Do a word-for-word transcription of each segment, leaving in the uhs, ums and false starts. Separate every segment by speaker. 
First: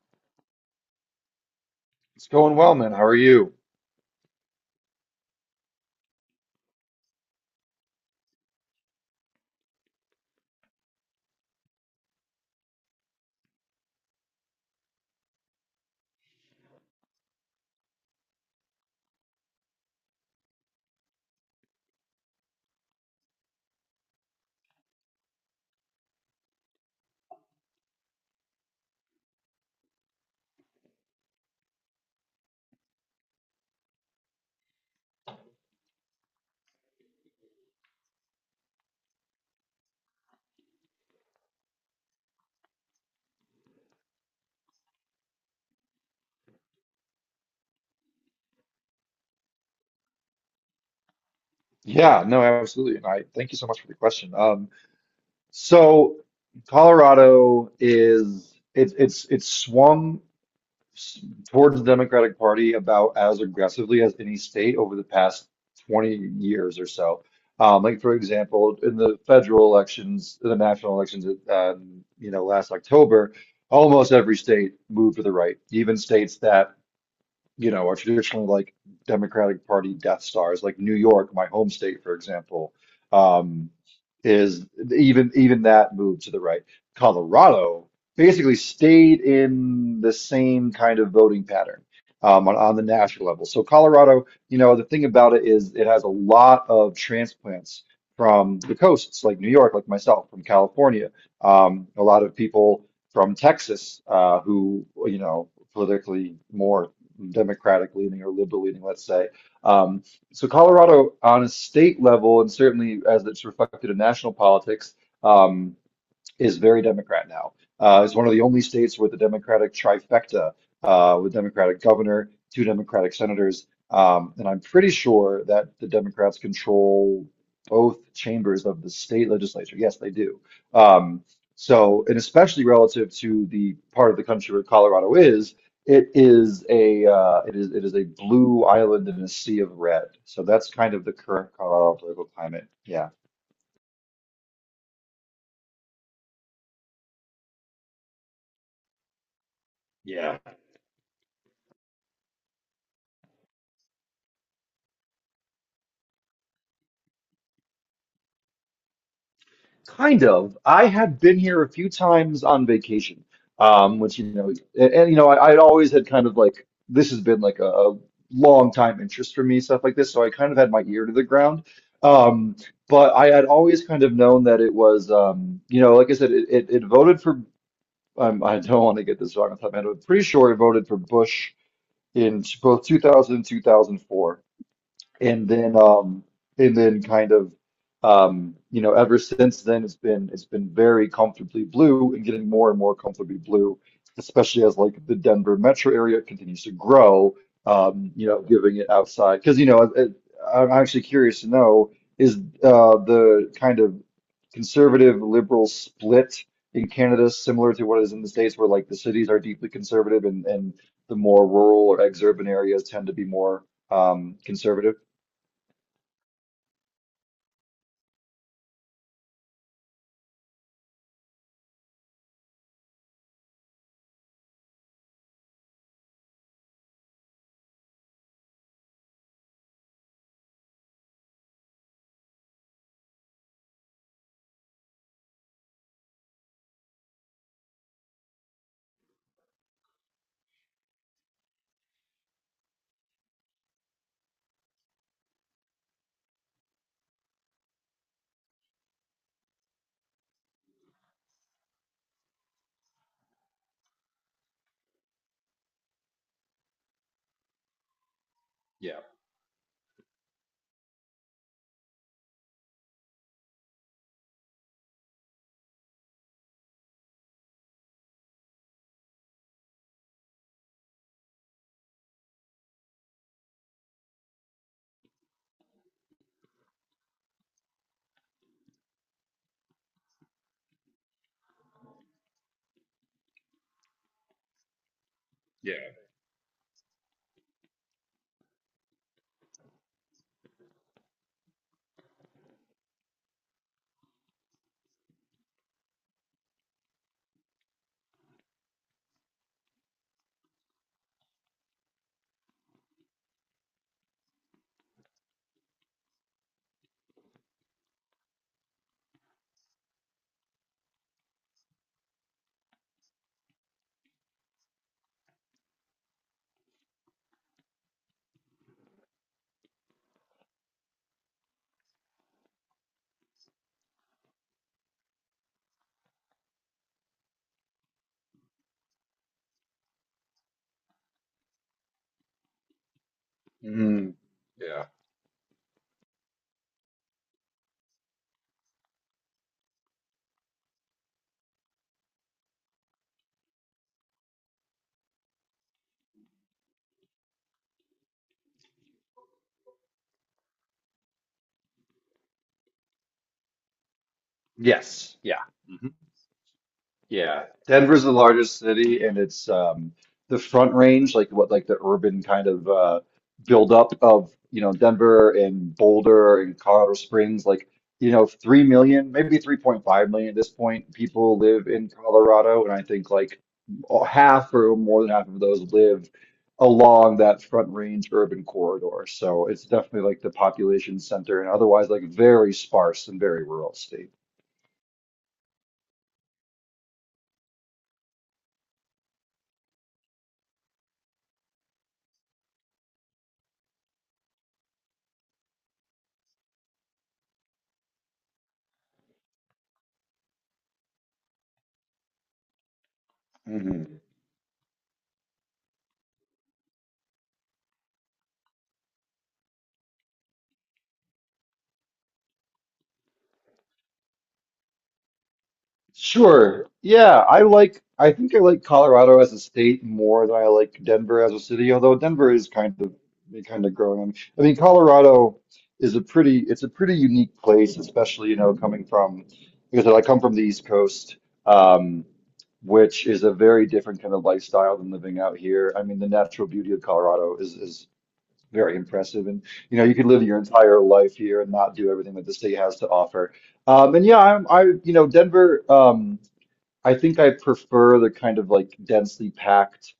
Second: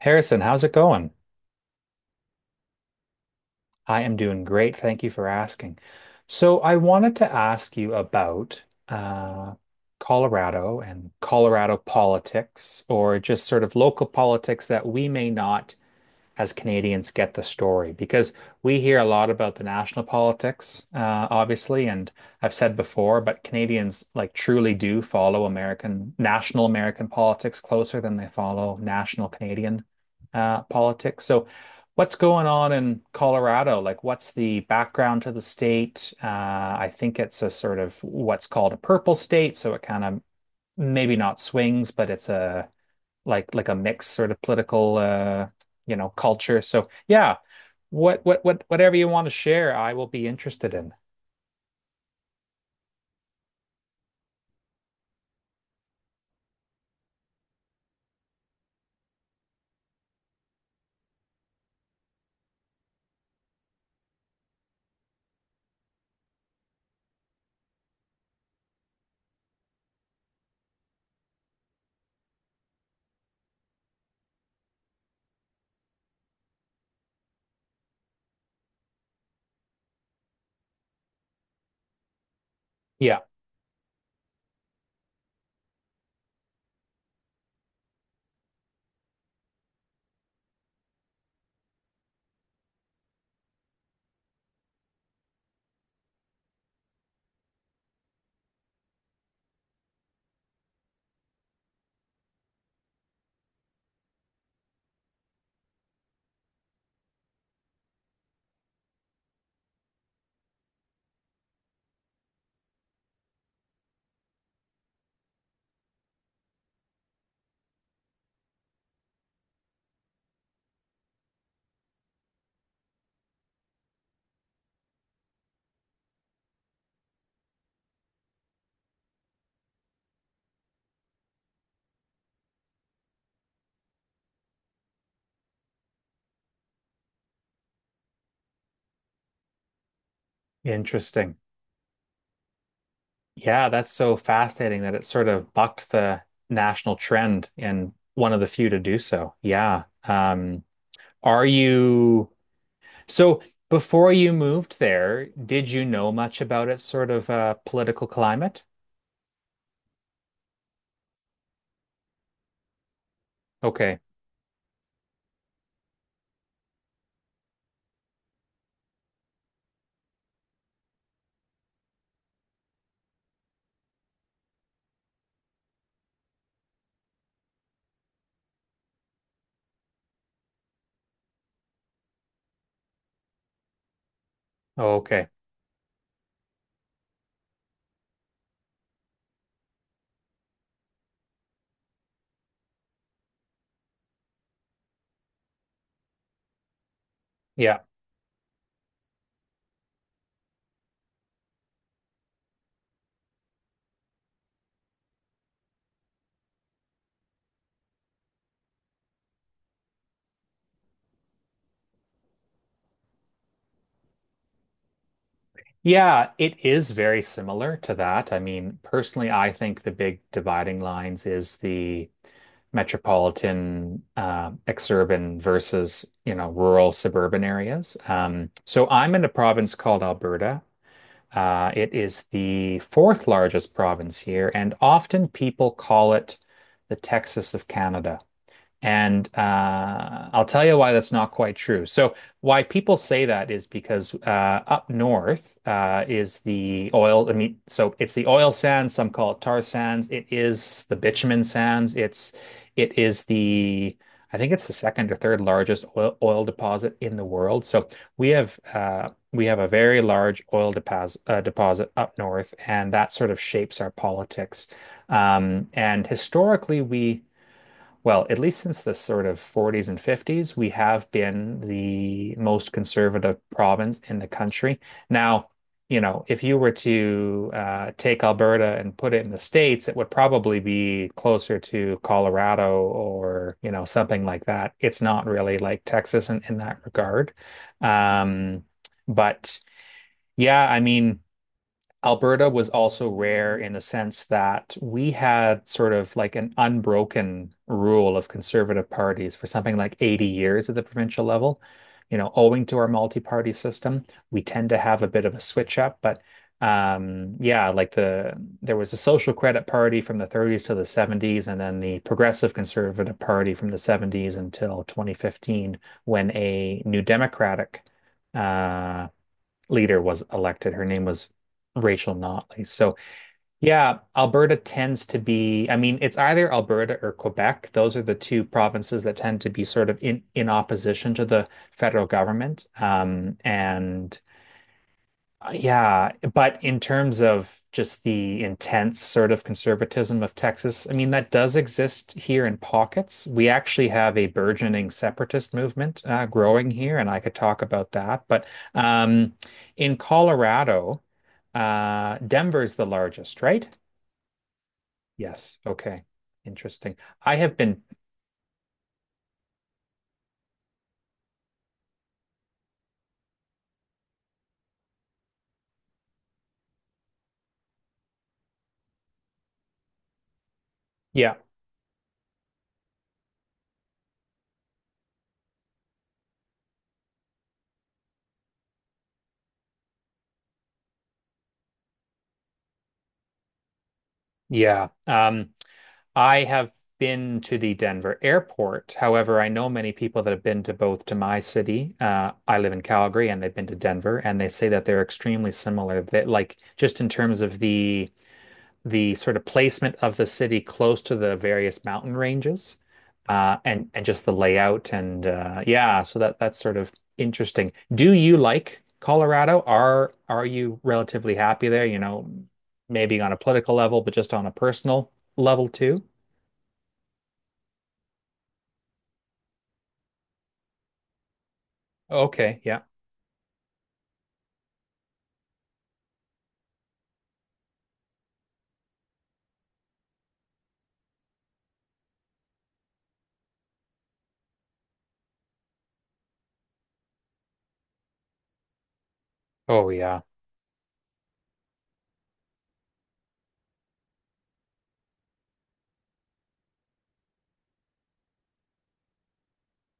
Speaker 1: Harrison, how's it going?
Speaker 2: It's going well, man. How are you?
Speaker 1: I am doing great. Thank you for asking. So, I wanted to ask you about uh, Colorado and Colorado politics, or just sort of local politics that we may not as Canadians get the story, because we hear a lot about the national politics, uh, obviously, and I've said before, but Canadians like truly do follow American national American politics closer than they follow national Canadian uh, politics. So, what's going on in Colorado? Like, what's the background to the state? Uh, I think it's a sort of what's called a purple state, so it kind of maybe not swings, but it's a like like a mixed sort of political uh, you know, culture. So yeah, what what what whatever you want to share, I will be interested in.
Speaker 2: Yeah, no, absolutely. And I thank you so much for the question. Um, so Colorado is it's it's it's swung s- towards the Democratic Party about as aggressively as any state over the past twenty years or so. Um, like for example, in the federal elections, the national elections, um, you know, last October, almost every state moved to the right, even states that you know, are traditionally like Democratic Party death stars, like New York, my home state, for example,
Speaker 1: Yeah,
Speaker 2: um, is even even that moved to the right. Colorado basically stayed in the same kind of voting pattern um, on, on the national level. So Colorado, you know, the thing about it is it has a lot of transplants from the coasts, like New York, like myself, from California, um, a lot of people from Texas uh, who, you know, politically more Democratic leaning or liberal leaning, let's say. Um, so Colorado, on a state level, and certainly as it's reflected in national politics, um, is very Democrat now. Uh, it's one of the only states with a Democratic trifecta, uh, with Democratic governor, two Democratic senators, um, and I'm pretty sure that the Democrats control both chambers of the state legislature. Yes, they do. Um, so, and especially relative to the part of the country where Colorado is, it is a uh, it is it is a blue island in a sea of red. So that's kind of the
Speaker 1: interesting.
Speaker 2: current Colorado political climate. Yeah.
Speaker 1: Yeah, that's so fascinating that it sort of bucked the national trend and one of the few to do so. Yeah.
Speaker 2: Yeah.
Speaker 1: Um, are you so before you moved there, did you know much about its sort of uh, political climate?
Speaker 2: Kind of. I had been here a few times on vacation,
Speaker 1: Okay.
Speaker 2: um, which you know, and, and, you know, I, I'd always had kind of like this has been like a, a long time interest for me, stuff like this. So I kind of had my ear to the ground. Um, but I had always kind of known that it was, um, you know, like I said, it, it, it voted for. Um, I don't want to get this wrong off the top of my head, but I'm pretty sure it voted for Bush in both two thousand and two thousand four
Speaker 1: Okay.
Speaker 2: and then um and then kind of um you know ever since then it's been it's been very comfortably blue and getting more and more comfortably blue, especially as like the Denver metro area continues to grow.
Speaker 1: Yeah.
Speaker 2: um you know giving it outside because you know it, I'm actually curious to know, is uh the kind of conservative liberal split in Canada similar to what is in the States, where like the cities are deeply conservative, and and the more rural or exurban areas tend to be more um conservative?
Speaker 1: Yeah, it is very similar to that. I mean, personally, I think the big dividing lines is the metropolitan, uh, exurban versus, you know, rural suburban areas. Um, so I'm in a province called Alberta. Uh, it is the fourth largest province here, and often people call it the Texas of Canada. And uh, I'll tell you why that's not quite true. So, why people say that is because uh, up north uh, is the oil. I mean, so it's the oil sands. Some call it tar sands. It is the bitumen sands. It's it is the I think it's the second or third largest oil, oil deposit in the world. So we have
Speaker 2: Yeah.
Speaker 1: uh, we have a very large oil deposit uh, deposit up north, and that sort of shapes our politics. Um, and historically, we well, at least since the sort of forties and fifties, we have been the most conservative province in the country. Now, you know, if you were to uh, take Alberta and put it in the States, it would probably be closer to Colorado or, you know, something like that. It's not really
Speaker 2: Yeah.
Speaker 1: like Texas in, in that regard. Um, but yeah, I mean, Alberta was also rare in the sense that we had sort of like an unbroken rule of conservative parties for something like eighty years at the provincial level. You know, owing to our multi-party system, we tend to have a bit of a switch up, but um, yeah, like the there was a Social Credit Party from the thirties to the seventies, and then the Progressive Conservative Party from the seventies until twenty fifteen, when a New Democratic uh, leader was elected. Her name was Rachel Notley. So, yeah, Alberta tends to be, I mean, it's either Alberta or Quebec. Those are the two provinces that tend to be sort of in, in opposition to the federal government. Um,
Speaker 2: Mm,
Speaker 1: and
Speaker 2: yeah.
Speaker 1: uh, yeah, but in terms of just the intense sort of conservatism of Texas, I mean, that does exist here in pockets. We actually have a burgeoning separatist movement uh, growing here, and I could talk about that. But um, in Colorado, uh, Denver's the largest, right?
Speaker 2: Yes. Yeah.
Speaker 1: Yes.
Speaker 2: Mm-hmm.
Speaker 1: Okay. Interesting. I
Speaker 2: Yeah,
Speaker 1: have been,
Speaker 2: Denver's the largest city, and it's um, the Front Range, like what, like the urban kind of uh, buildup of you know Denver and Boulder and Colorado Springs. Like you know, three million, maybe three point five million at this point,
Speaker 1: yeah,
Speaker 2: people live in Colorado, and I think like half or more than half of those live along that Front Range urban corridor. So it's definitely like the population center, and otherwise like very sparse and very rural state.
Speaker 1: yeah. Um, I have been to the Denver airport. However, I know many people that have been to both to my city. Uh, I live in Calgary, and they've been to Denver, and they say that they're extremely similar. That like just in terms of the the sort of placement of the city close to the various mountain ranges, uh, and and just the layout and uh, yeah. So that that's sort of interesting. Do you like Colorado? Are are you relatively happy there? You know, maybe on a political level, but just on a personal level too.
Speaker 2: Sure. Yeah, I like I think I like Colorado as a state more than I like Denver as a city, although Denver is
Speaker 1: Okay.
Speaker 2: kind
Speaker 1: Yeah.
Speaker 2: of kind of growing on. I mean, Colorado is a pretty it's a pretty unique place, especially, you know, coming from because I come from the East Coast, um, which is a very different kind of lifestyle than living out here. I mean, the natural beauty of Colorado is is very impressive. And you know,
Speaker 1: Oh,
Speaker 2: you could
Speaker 1: yeah.
Speaker 2: live your entire life here and not do everything that the state has to offer. Um, and yeah, I'm I you know, Denver, um I think I prefer the kind of like densely packed,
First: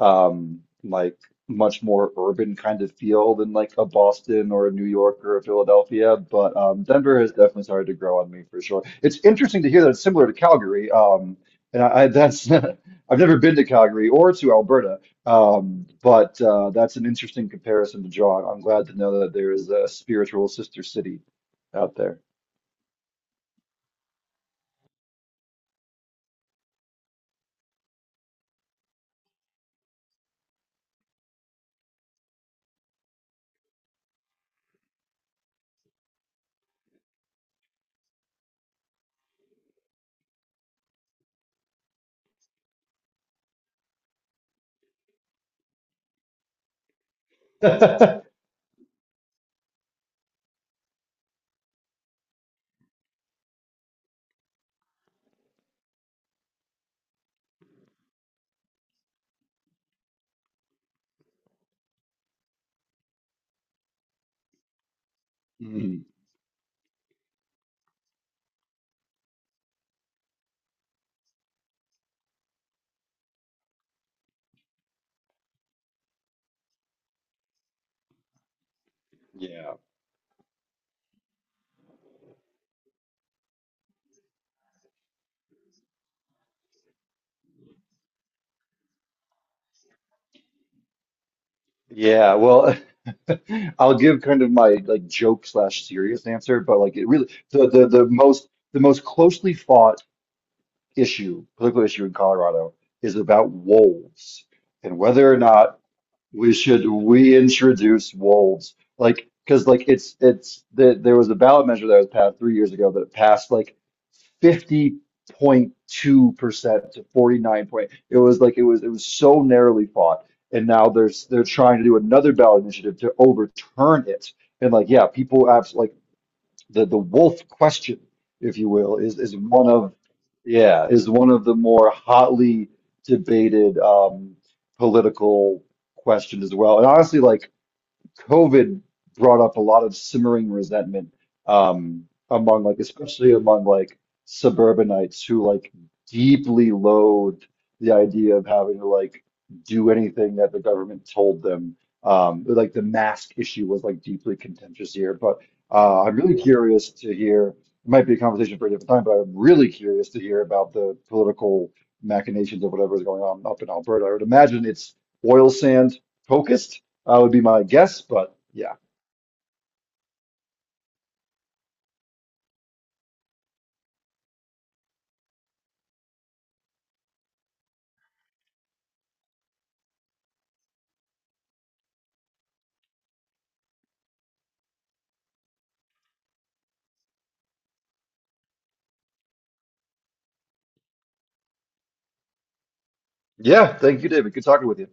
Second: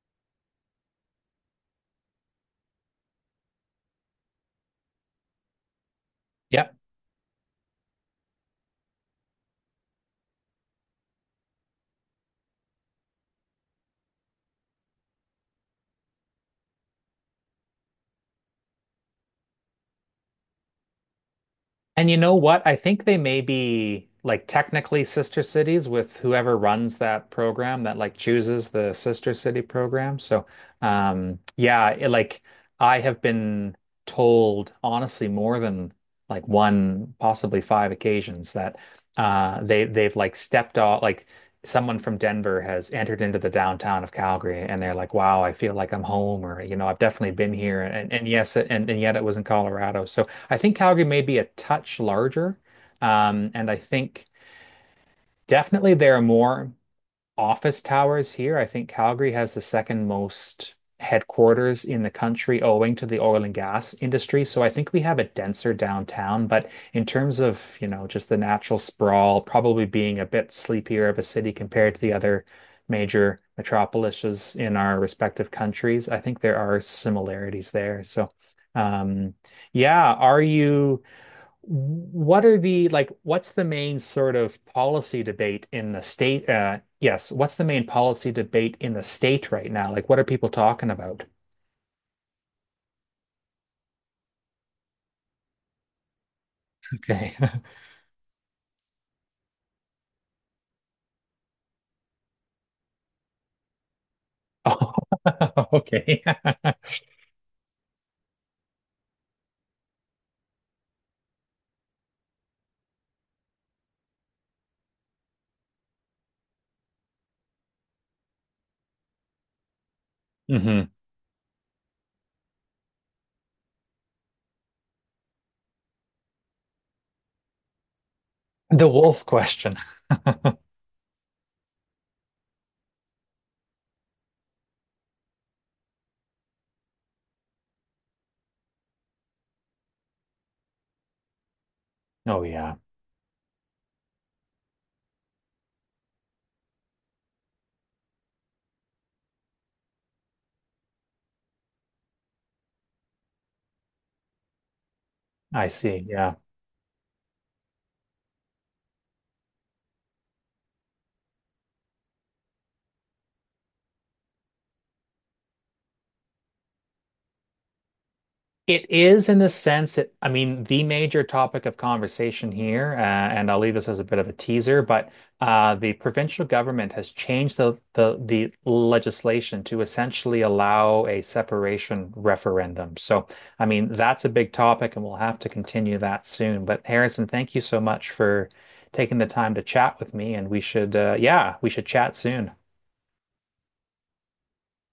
Speaker 2: um, like much more urban kind of feel than like a Boston or a New York or a Philadelphia. But
Speaker 1: Yeah.
Speaker 2: um, Denver has definitely started to grow on me for sure. It's interesting to hear that it's similar to Calgary. Um, and I, I that's I've never been to Calgary or to Alberta. Um, but uh, that's an interesting comparison to draw. I'm glad to know that there is a spiritual sister city out
Speaker 1: And you
Speaker 2: there.
Speaker 1: know what? I think they may be like technically sister cities with whoever runs that program that like chooses the sister city program. So, um, yeah, it, like I have been told honestly more than like one, possibly five occasions that uh, they they've like stepped off, like someone from Denver has entered into the downtown of Calgary and they're like, wow, I feel like I'm home, or you know, I've definitely been here, and and yes, and, and yet it was in Colorado. So. I think Calgary may be a touch larger. Um, and I think definitely there are more office towers here. I think Calgary has the second most headquarters in the country owing to the oil and gas industry. So I think we have a denser
Speaker 2: Mhm.
Speaker 1: downtown, but in terms of, you know, just the natural sprawl, probably being a bit sleepier of a city compared to the other major metropolises in our respective countries, I think there are similarities there. So um
Speaker 2: Yeah.
Speaker 1: yeah, are you what are the like what's the main sort of policy debate in the state uh yes, what's the main policy debate in the state right now? Like, what are people talking about?
Speaker 2: Yeah, well, I'll give kind of my like joke slash serious answer, but like it really
Speaker 1: Okay.
Speaker 2: the the the most the most closely fought issue, political issue in Colorado is about wolves
Speaker 1: Oh,
Speaker 2: and whether or not
Speaker 1: okay.
Speaker 2: we should reintroduce wolves, like because like it's it's the, there was a ballot measure that was passed three years ago that passed like fifty point two percent to forty nine point. It was like it was it was so narrowly fought, and now
Speaker 1: Hmm.
Speaker 2: there's they're trying to do another ballot initiative to overturn it. And like yeah, people absolutely the the wolf question, if you
Speaker 1: The
Speaker 2: will, is
Speaker 1: wolf
Speaker 2: is one
Speaker 1: question.
Speaker 2: of, yeah, is one of the more hotly debated um, political questions as well. And honestly, like COVID brought up a lot of simmering resentment um,
Speaker 1: Oh
Speaker 2: among
Speaker 1: yeah,
Speaker 2: like especially among like suburbanites who like deeply loathed the idea of having to like do anything that the government told them. Um, like the mask issue was like deeply contentious here, but
Speaker 1: I
Speaker 2: uh,
Speaker 1: see.
Speaker 2: I'm
Speaker 1: Yeah.
Speaker 2: really curious to hear. It might be a conversation for a different time, but I'm really curious to hear about the political machinations of whatever is going on up in Alberta. I would imagine it's oil sand focused, uh, would be my guess. But yeah,
Speaker 1: It is, in the sense that, I mean, the major topic of conversation here, uh, and I'll leave this as a bit of a teaser, but uh, the provincial government has changed the, the the legislation to essentially allow a separation referendum. So, I mean, that's a big topic, and we'll have to continue that soon. But Harrison, thank you so much for taking the time to chat with me, and we should, uh, yeah, we should chat soon.
Speaker 2: yeah. Thank you, David. Good talking with you.